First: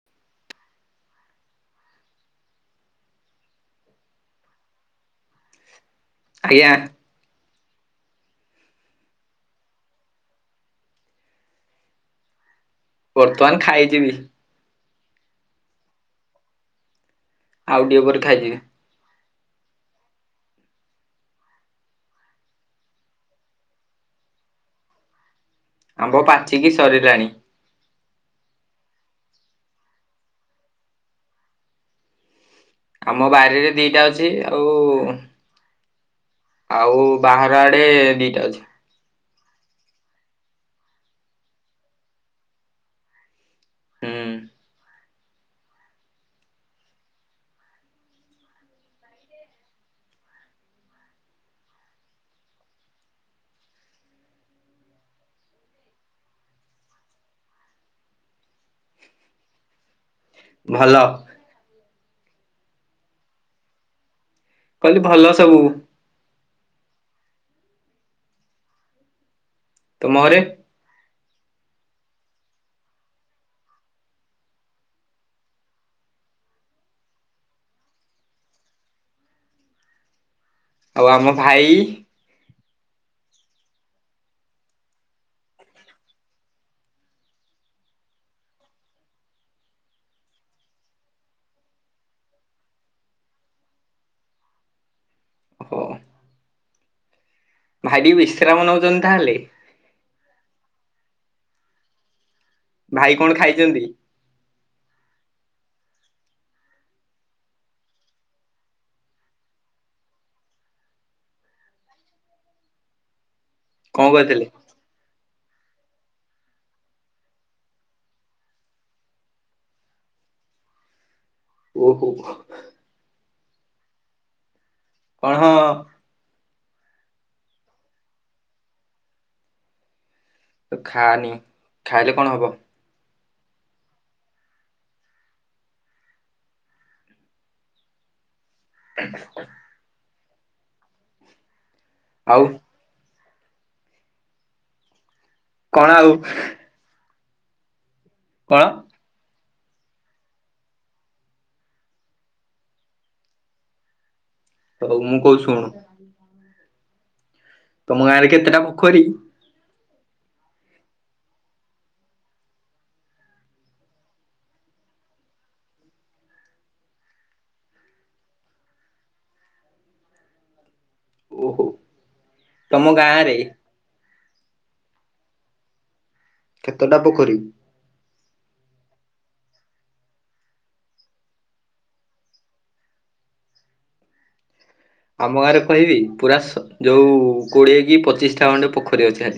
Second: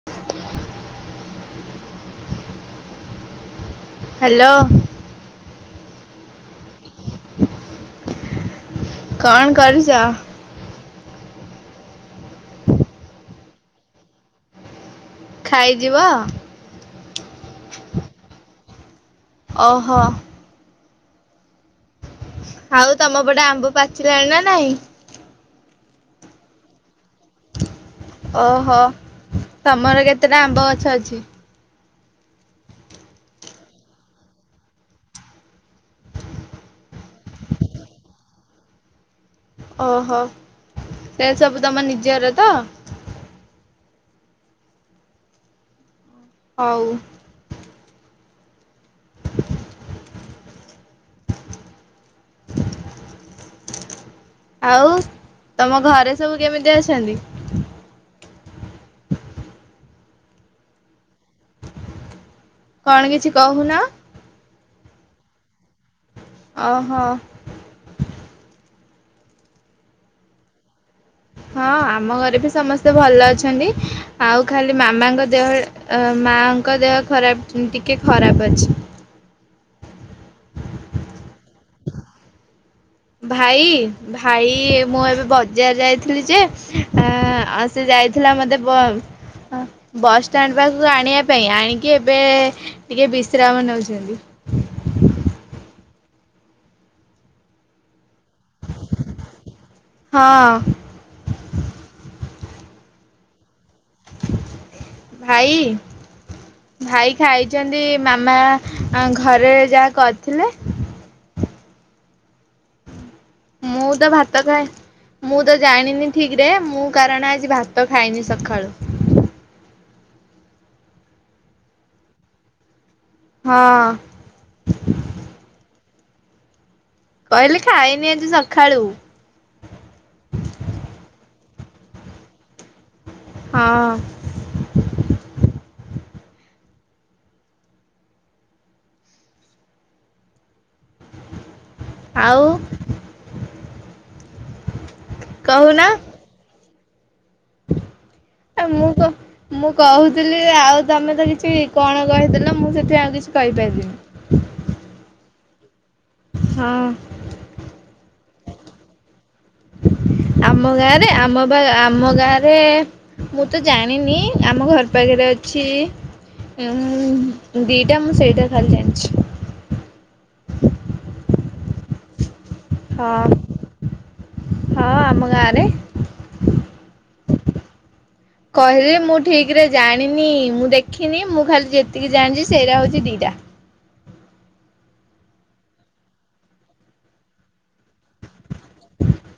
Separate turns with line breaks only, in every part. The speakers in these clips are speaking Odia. [inaudible] ହ୍ୟାଲୋ।
ଆଜ୍ଞା।
କଣ କରୁଚ?
ବର୍ତ୍ତମାନ ଖାଇଯିବି।
ଖାଇଯିବ?
ଆଉ ଟିକେ ପରେ ଖାଇଯିବେ।
ଅ ହ। ଆଉ ତମ ପଟେ ଆମ୍ବ ପାଚିଲାଣି ନା ନାଇଁ?
ଆମ୍ବ ପାଚିକି ସରିଲାଣି।
ଅ ହ ତମର କେତେଟା ଆମ୍ବ ଗଛ ଅଛି?
ଆମ ବାରିରେ ଦିଟା ଅଛି ଆଉ ଆଉ ବାହାର ଆଡେ ଦିଟା ଅଛି।
ଅ ହ ସେ ସବୁ ତମ ନିଜର ତ?
ହୁଁ।
ହଉ। [inaudible] ଆଉ ତମ ଘରେ ସବୁ କେମିତି ଅଛନ୍ତି?
ଭଲ।
କଣ କିଛି କହୁନ?
କହିଲି ଭଲ ସବୁ।
ଅହ।
ତୁମ ଘରେ?
ହଁ ଆମ ଘରେ ବି ସମସ୍ତେ ଭଲ ଅଛନ୍ତି। ଆଉ ଖାଲି ମାମାଙ୍କ ଦେହ ଅ ମାଙ୍କ ଦେହ ଖରାପ ଟିକେ ଖରାପ ଅଛି।
ଆଉ ଆମ ଭାଇ?
ଭାଇ, ଭାଇ ମୁଁ ଏବେ ବଜାର ଯାଇଥିଲି ଯେ ଆଁ ଆଉ ସେ ଯାଇଥିଲା ମୋତେ ବସଷ୍ଟାଣ୍ଡ ପାଖକୁ ଆଣିବା ପାଇଁ ଆଣିକି ଏବେ ଟିକେ ବିଶ୍ରାମ ନଉଚନ୍ତି।
ଓହୋ ଭାଇଟିକେ ବିଶ୍ରାମ ନଉଚନ୍ତି ତାହେଲେ।
ହଁ।
ଭାଇ କଣ ଖାଇଚନ୍ତି?
ଭାଇ। ଭାଇ ଖାଇଚନ୍ତି ମାମା ଆଁ ଘରେ ଯାହା କରିଥିଲେ। ମୁଁ
କଣ
ତ ଭାତ
କରିଥିଲେ?
ଖାଏ। ମୁଁ ତ ଜାଣିନି ଠିକିରେ ମୁଁ କାରଣ ଆଜି ଭାତ ଖାଇନି ସକାଳୁ।
ଓହୋ।
ହଁ।
କଣ ହଁ?
କହିଲି ଖାଇନି ଆଜି ସକାଳୁ।
ତୁ ଖାନି ଖାଇଲେ କଣ ହବ?
ହଁ।
ଉଁ ହୁ। [inaudible]
ଆଉ। କହୁନ
କଣ ଆଉ? କଣ
ଆ ମୁଁ କ ମୁଁ କହୁଥିଲି ଆଉ ତମେ ତ କିଛି କଣ କହିଦେଲ ମୁଁ ସେଥି ଆଉ କିଛି କହିପାରିଲିନି।
ହଉ ମୁଁ କହୁଛି ଶୁଣୁ।
ହଁ।
ତମ ଗାଁରେ କେତେଟା ପୋଖରୀ?
ଆମ ଗାଁରେ ଆମ ବା ଆମ ଗାଁ ରେ ମୁଁ ତ ଜାଣିନି ଆମ ଘର ପାଖରେ ଅଛି ଉଁ ଦିଟା ମୁଁ ସେଇଟା ଖାଲି ଜାଣିଛି।
ଓହୋ। ତମ ଗାଁ ରେ
ହଁ ହଁ ଆମ ଗାଁରେ।
କେତେଟା ପୋଖରୀ?
କହିଲେ ମୁଁ ଠିକ୍ ରେ ଜାଣିନି ମୁଁ ଦେଖିନି ମୁଁ ଖାଲି ଯେତିକି ଜାଣିଛି ସେଇଟା ହଉଚି ଦିଟା।
ଆମ ଗାଁରେ କହିବି ପୁରା ଯୋଉ କୋଡିଏ କି ପଚିଶଟା ଖଣ୍ଡେ ପୋଖରୀ ଅଛି।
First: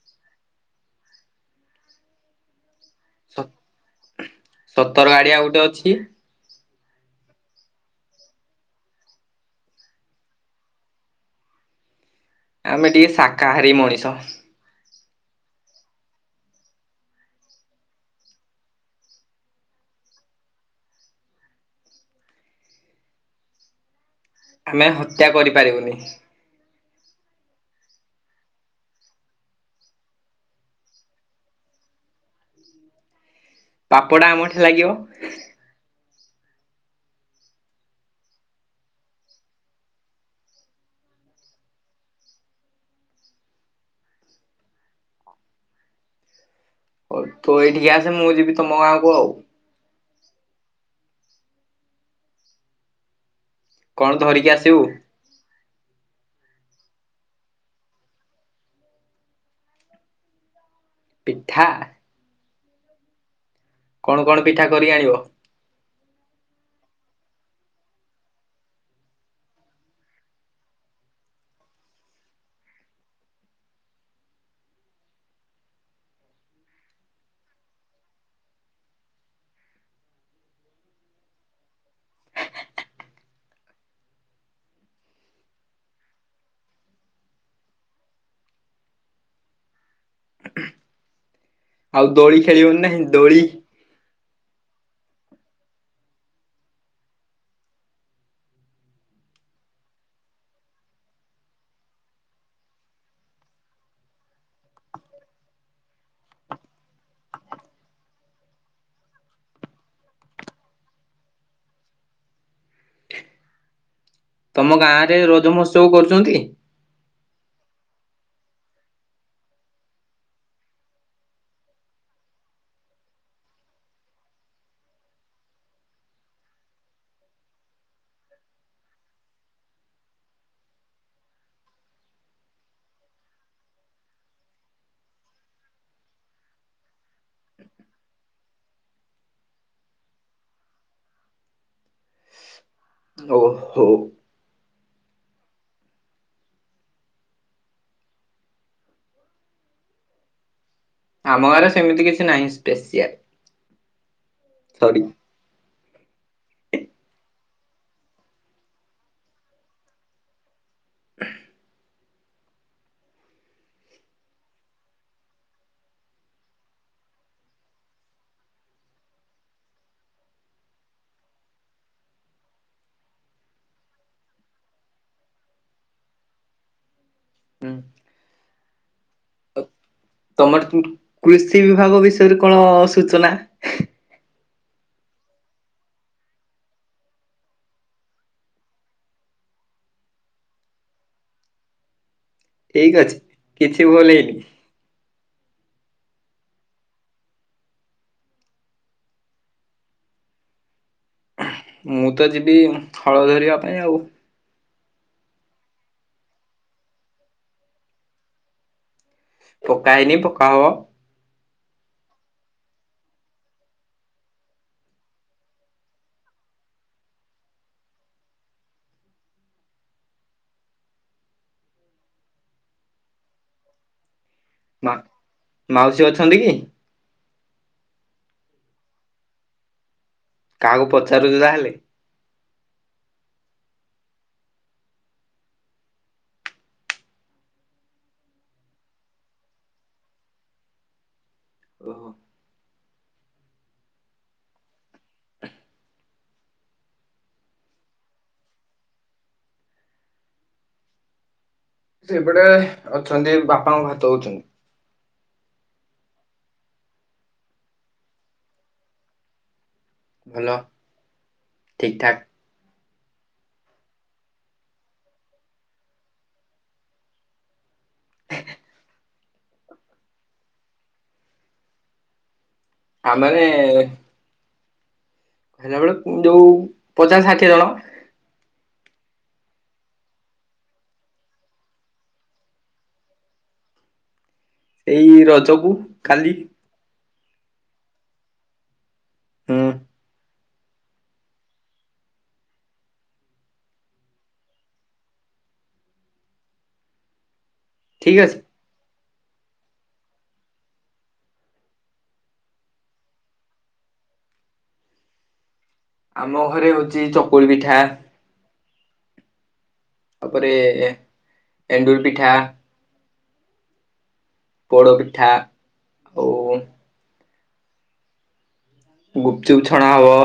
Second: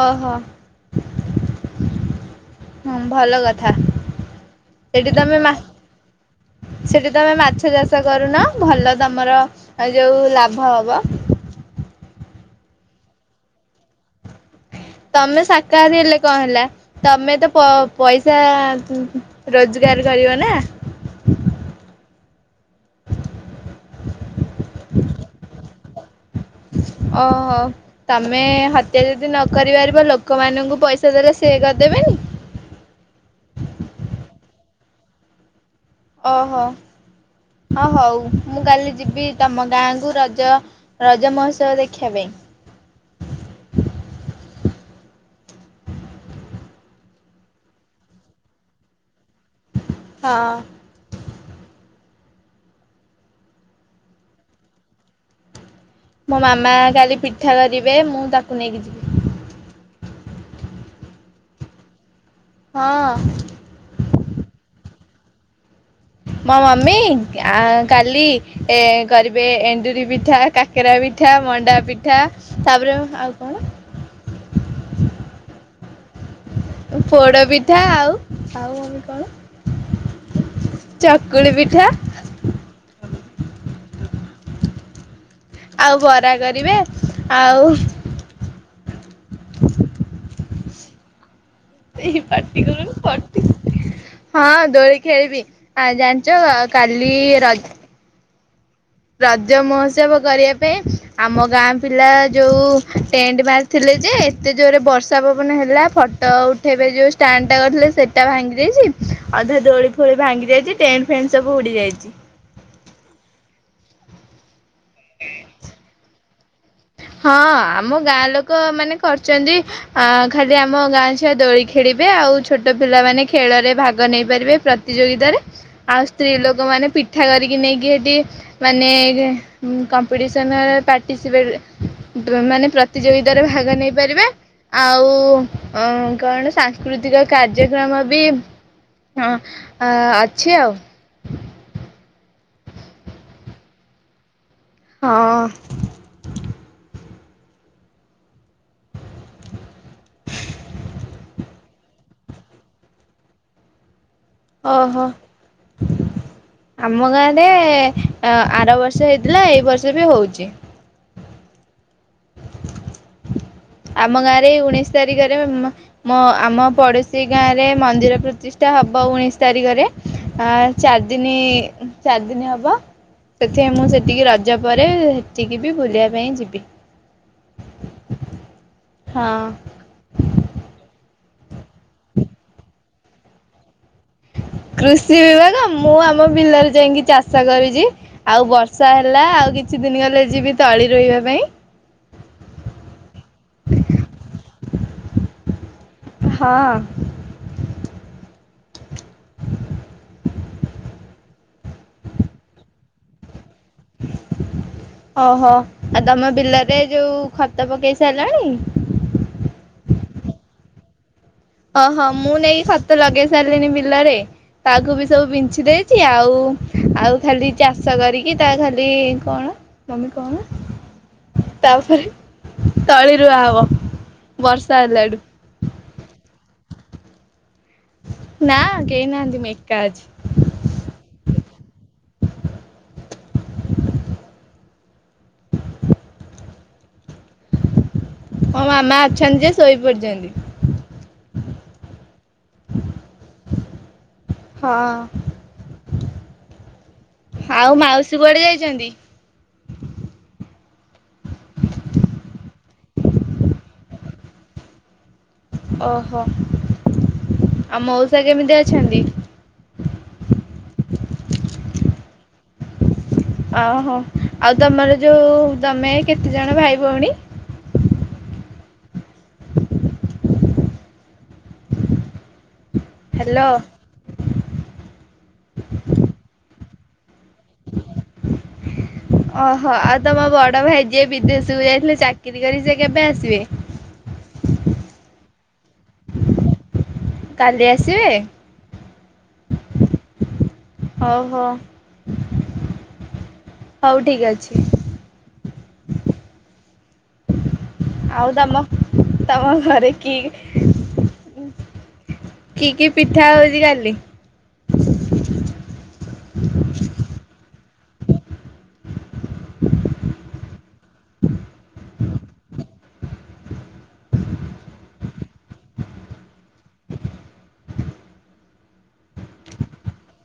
ଅହ। ହଁ ଭଲ
ସ
କଥା
ସତର
ଏଠି
ଗାଡିଆ
ତମେ ମା
ଗୋଟେ ଅଛି।
ସେଠି ତମେ ମାଛ ଚାଷ କରୁନ ଭଲ ତମର ଏ ଯୋଉ ଲାଭ ହବ।
ଆମେ ଟିକେ ଶାକାହାରୀ ମଣିଷ।
ତମେ ଶାକାହାରୀ ହେଲେ କଣ ହେଲା। ତମେ ତ ପ ପଇସା ରୋଜଗାର କରିବ ନାଁ।
ଆମେ ହତ୍ୟା କରିପାରିବୁନି।
ଅ ହ। ତମେ ହତ୍ୟା ଯଦି ନ କରି ପାରିବ ଲୋକମାନଙ୍କୁ ପଇସା ଦେଲେ ସେ କରିଦେବେନି।
ପାପଟା ଆମଠି ଲାଗିବ।
ଓହୋ ହ ହଉ ମୁଁ କାଲି ଯିବି ତମ ଗାଁକୁ ରଜ ରଜ ମହୋତ୍ସବ ଦେଖିବା ପାଇଁ।
ହଉ ତୁ ଏଇଠିକି ଆସେ ମୁଁ ଯିବି ତମ ଗାଁ କୁ ଆଉ।
ହଁ।
କଣ ଧରିକି ଆସିବୁ?
ମୋ ମାମା କାଲି ପିଠା ଧରିବେ ମୁଁ ତାକୁ ନେଇକି ଯିବି।
ପିଠା।
ହଁ।
କଣ କଣ ପିଠା କରିକି ଆଣିବ।
ମୋ ମମି କାଲି ଏ କରିବେ ଏଣ୍ଡୁରି ପିଠା କା କାକେରା ପିଠା ମଣ୍ଡା ପିଠା ତାପରେ ଆଉ କଣ? ପୋଡ ପିଠା ଆଉ ଆଉ ମମି କଣ? ଚକୁଳି ପିଠା? ଆଉ ବରା କରିବେ ଆଉ
ଆଉ ଦୋଳି
ପାଟି
ଖେଳିବନି
କରୁନି
ନାଁ
ପାଟି
ଦୋଳି।
ହଁ ଦୋଳି ଖେଳିବି ଆ ଜାଣିଚ କାଲି ର ରଜ ମହୋତ୍ସବ କରିବା ପାଇଁ ଆମ ଗାଁ ପିଲା ଯେଉଁ ଟେଣ୍ଟ ମାର୍କ ଥିଲେ ଯେ ଏତେ ଜୋରେ ବର୍ଷା ପବନ ହେଲା ଫଟୋ ଉଠାଇବେ ଯେଉଁ ଷ୍ଟାଣ୍ଡଟା କରିଥିଲେ ସେଇଟା ଭାଙ୍ଗି ଜାଇଛି। ଅଧା ଦୋଳି ଫୋଳି ଭାଙ୍ଗି ଯାଇଛି ଟେଣ୍ଟ ଫେଣ୍ଟ ସବୁ ଉଡି ଯାଇଛି।
ତମ ଗାଁ ରେ ରଜମହୋତ୍ସବ କରୁଚନ୍ତି।
ହଁ ଆମ ଗାଁ ଲୋକ ମାନେ କରିଚନ୍ତି। ଆ ଖାଲି ଆମ ଗାଁ ଛୁଆ ଦୋଳି ଖେଳିବେ ଆଉ ଛୋଟ ପିଲାମାନେ ଖେଳ ରେ ଭାଗ ନେଇ ପାରିବେ ପ୍ର ପ୍ରତିଯୋଗିତାରେ ଆଉ ସ୍ତ୍ରୀ ଲୋକ ମାନେ ପିଠା କରିକି ନେଇକି ହେଠି ମାନେ କମ୍ପିଟିସନ୍ ପାଟିସିପେଟ୍। ମାନେ ପ୍ରତିଯୋଗିତାରେ ଭାଗ ନେଇ ପାରିବେ। ଆଉ କଣ ସାଂସ୍କୃତିକ କାର୍ଯ୍ୟକ୍ରମ ବି ହଁ ଆ ଅଛି ଆଉ।
ଓ ହଉ।
ହଁ।
ଆମ ଗାଁରେ ସେମିତି କିଛି ନାହିଁ ସ୍ପେସିଆଲ।
ଅହ
ସରି
ଆମ ଗାଁ ରେ ଏ ଏ ଅଁ ଆର ବର୍ଷ ହେଇଥିଲା ଏଇ ବର୍ଷ ବି ହଉଚି।
[unintelligible]
ଆମ ଗାଁ ଏଇ ଉଣେଇଶ ତାରିଖରେ ମା ମ ଆମ ପଡୋଶୀ ଗାଁ ରେ ମନ୍ଦିର ପ୍ରତିଷ୍ଠା ହବ ଉଣେଇଶି ତାରିଖରେ। ଆ ଚାର ଦିନି ଚାର ଦିନି ହବ। ସେଥିପାଇଁ ମୁଁ ସେତିକି ରଜ ପରେ ହେଠିକି ବି ବୁଲିବା ପାଇଁ ଯିବି।
ହୁଁ।
ହଁ।
ତମର କୁ କୃଷି ବିଭାଗ ବିଷୟରେ କଣ ସୂଚନା?
କୃଷି ବିଭାଗ ମୁଁ ଆମ ବିଲରେ ଯାଇଁକି ଚାଷ କରୁଚି। ଆଉ ବର୍ଷା ହେଲା ଆଉ କିଛି ଦିନି ଗଲେ ଯିବି ତଳି ରୋଇବା ପାଇଁ।
ଠିକ୍ ଅଛି କିଛି ଭୁଲୁ ହେଇନି।
ହଁ।
ମୁଁ ତ ଯିବି ଉଁ ହଳ ଧରିବା ପାଇଁ ଆଉ।
ଓହୋ ଆଉ ତମ ବିଲରେ ଯୋଉ ଖତ ପକେଇ ସାଇଲଣି?
ପକା ହେଇନି ପକା ହବ।
ଓହୋ ମୁଁ ନେଇକ ଖତ ଲଗେଇ ସାଇଲିିଣି ବିଲରେ। ତାକୁ ବି ସବୁ ବିଞଛି ଦେଇଛି ଆଉ ଆଉ ଖାଲି ଚାଷ କରିକି ତା ଖାଲି କଣ ମମି କଣ ତାପରେ ତଳିରୁୁଆ ହବ। ବର୍ଷା
ମା
ହେଲାଠୁ।
ମାଉସୀ ଅଛନ୍ତି କି?
ନା କେହି ନାହାନ୍ତି ମୁଁ ଏକା ଅଛି।
କାହାକୁ ପଚାରୁଚୁ ତାହେଲେ?
ମୋ ମାମା ଅଛନ୍ତି ଯେ ଶୋଇ ପଡିଚନ୍ତି।
ଓହୋ।
ହଁ। ଆଉ ମାଉସୀ କୁଆଡ଼େ ଯାଇଚନ୍ତି?
ସେଇପଟେ ଅଛନ୍ତି ବାପାଙ୍କୁ ଭାତ ଦଉଚନ୍ତି।
ଓହୋ ଆଉ ମଉସା କେମିତି ଅଛନ୍ତି?
ଭଲ ଠିକ୍ ଠାକ୍।
ଆହୋ ଆଉ ତମର ଯୋଉ ଉ ଉ ତମେ କେତେଜଣ ଭାଇ ଭଉଣୀ? [unintelligible]
ଆମାନେ
ହ୍ୟାଲୋ
ଏ ଏ ହେଲା ବେଳକୁଁ ଯୋଉ ପଚାଶ ଷାଠିଏ ଜଣ
ଓହୋ ଆଉ ତମ ବଡ଼ ଭାଇ ଯିଏ ବିଦେଶକୁ ଯାଇଥିଲେ ଚାକିରୀ କରି ସିଏ କେବେ ଆସିବେ?
ଏଇ ରଜକୁ କାଲି।
କାଲି ଆସିବେ?
ହୁଁ।
ହଉ ହ ହଉ ଠିକି ଅଛି।
ଠିକ
ଆଉ
ଅଛି
ତମ ତମ ଘରେ କି କି କି ପିଠା ହଉଚି କାଲି? [unintelligible]
ଆମ ଘରେ ହଉଚି ଚକୁଳି ପିଠା ତାପରେ ଏଣ୍ଡୁୁଳି ପିଠା ପୋଡ଼ପିଠା ଆଉ ଗୁପଚୁପ ଛଣା ହବ।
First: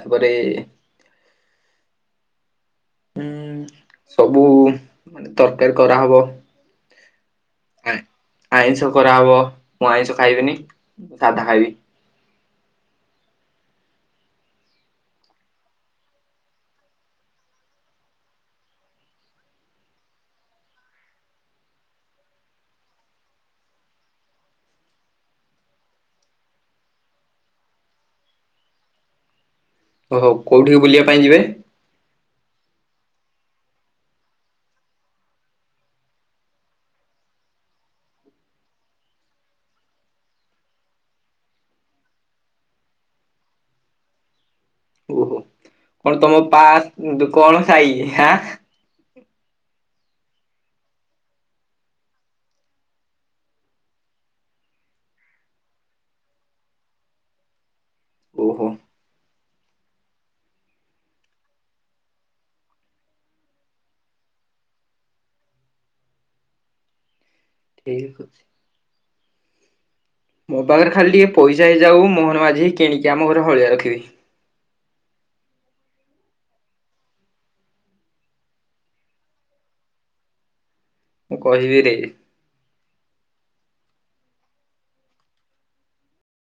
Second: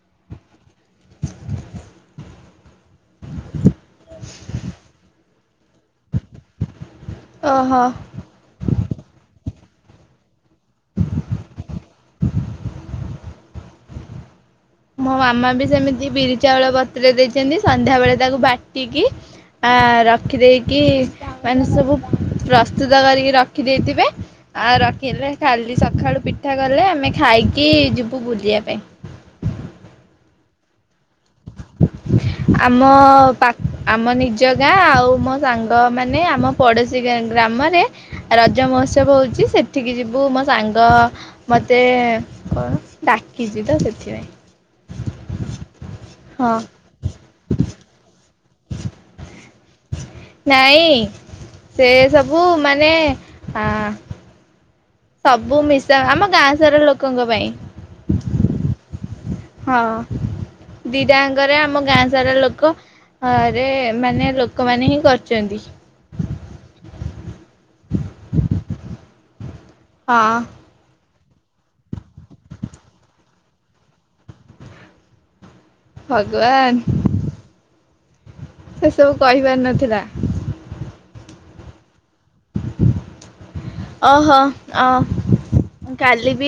ତାପରେ ଉଁ ସବୁ ମାନେ ତରକାରୀ କରାହବ।
ଓହୋ
ଆଁ ଆଇଁଷ କରରାହବ ମୁଁ ଆଇଁଷ ଖାଇବିନି ମୁଁ ସାଧା ଖାଇବି।
ମୋ ମାମା ବି ସେମିତି ବିରି ଚାଉଳ ବତ୍ରେଇ ଦେଇଚନ୍ତି ସନ୍ଧ୍ୟା ବେଳେ ତାକୁ ବାଟିକି ଆ ରଖି ଦେଇକି ମାନେ ସବୁ ପ୍ରସ୍ତୁତ କରିକି ରଖି ଦେଇେଇଥିବେ। ଆ ରଖିଲେ କାଲି ସକାଳୁ ପିଠା କଲେ ଆମେ ଖାଇକି ଯିବୁ ବୁଲିଆ ପାଇଁ।
ଓ ହୋ କେଉଠିକି ବୁଲିବା ପାଇଁ ଯିବେ?
ଆମ ପା ଆମ ନିଜ ଗାଁ ଆଉ ମୋ ସାଙ୍ଗ ମାନେ ଆମ ପଡୋଶୀ ଗ୍ରାମରେ ରଜ ମହୋତ୍ସବ ହଉଛି ସେଠିକି ଯିବୁ ମୋ ସାଙ୍ଗ ମତେ କଣ ଡାକିଚି ତ ସେଥିପାଇଁ।
ଓହୋ କଣ ତମ
ହଁ
ପା କଣ ସାଇ ହା?
ନାଇଁ ସେ ସବୁ ମାନେ ଅ ସବୁ ମିଶା ଆମ ଗାଁ ସାରା ଲୋକଙ୍କ ପାଇଁ।
ଓହୋ।
ହଁ ଦିଟାଙ୍କରେ ଆମ ଗାଁ ସାରା ଲୋକ ଆରେ ମାନେ ଲୋକମାନେ ହିଁ କରଚନ୍ତି।
ଠିକ୍ ଅଛି।
ହଁ।
ମୋ ପାଖରେ ଖାଲି ଟିକେ ପଇସା ହେଇଯାଉ ମୋହନ ମାଝି କି କିଣିକି ଆମ ଘରେ ହଳିଆ ରଖିବି।
ଭଗବାନ। ସେ ସବୁ କହିବାର ନଥିଲା।
ମୁଁ କହିବିରେ।
ଅ ହ ଅ କାଲି ବି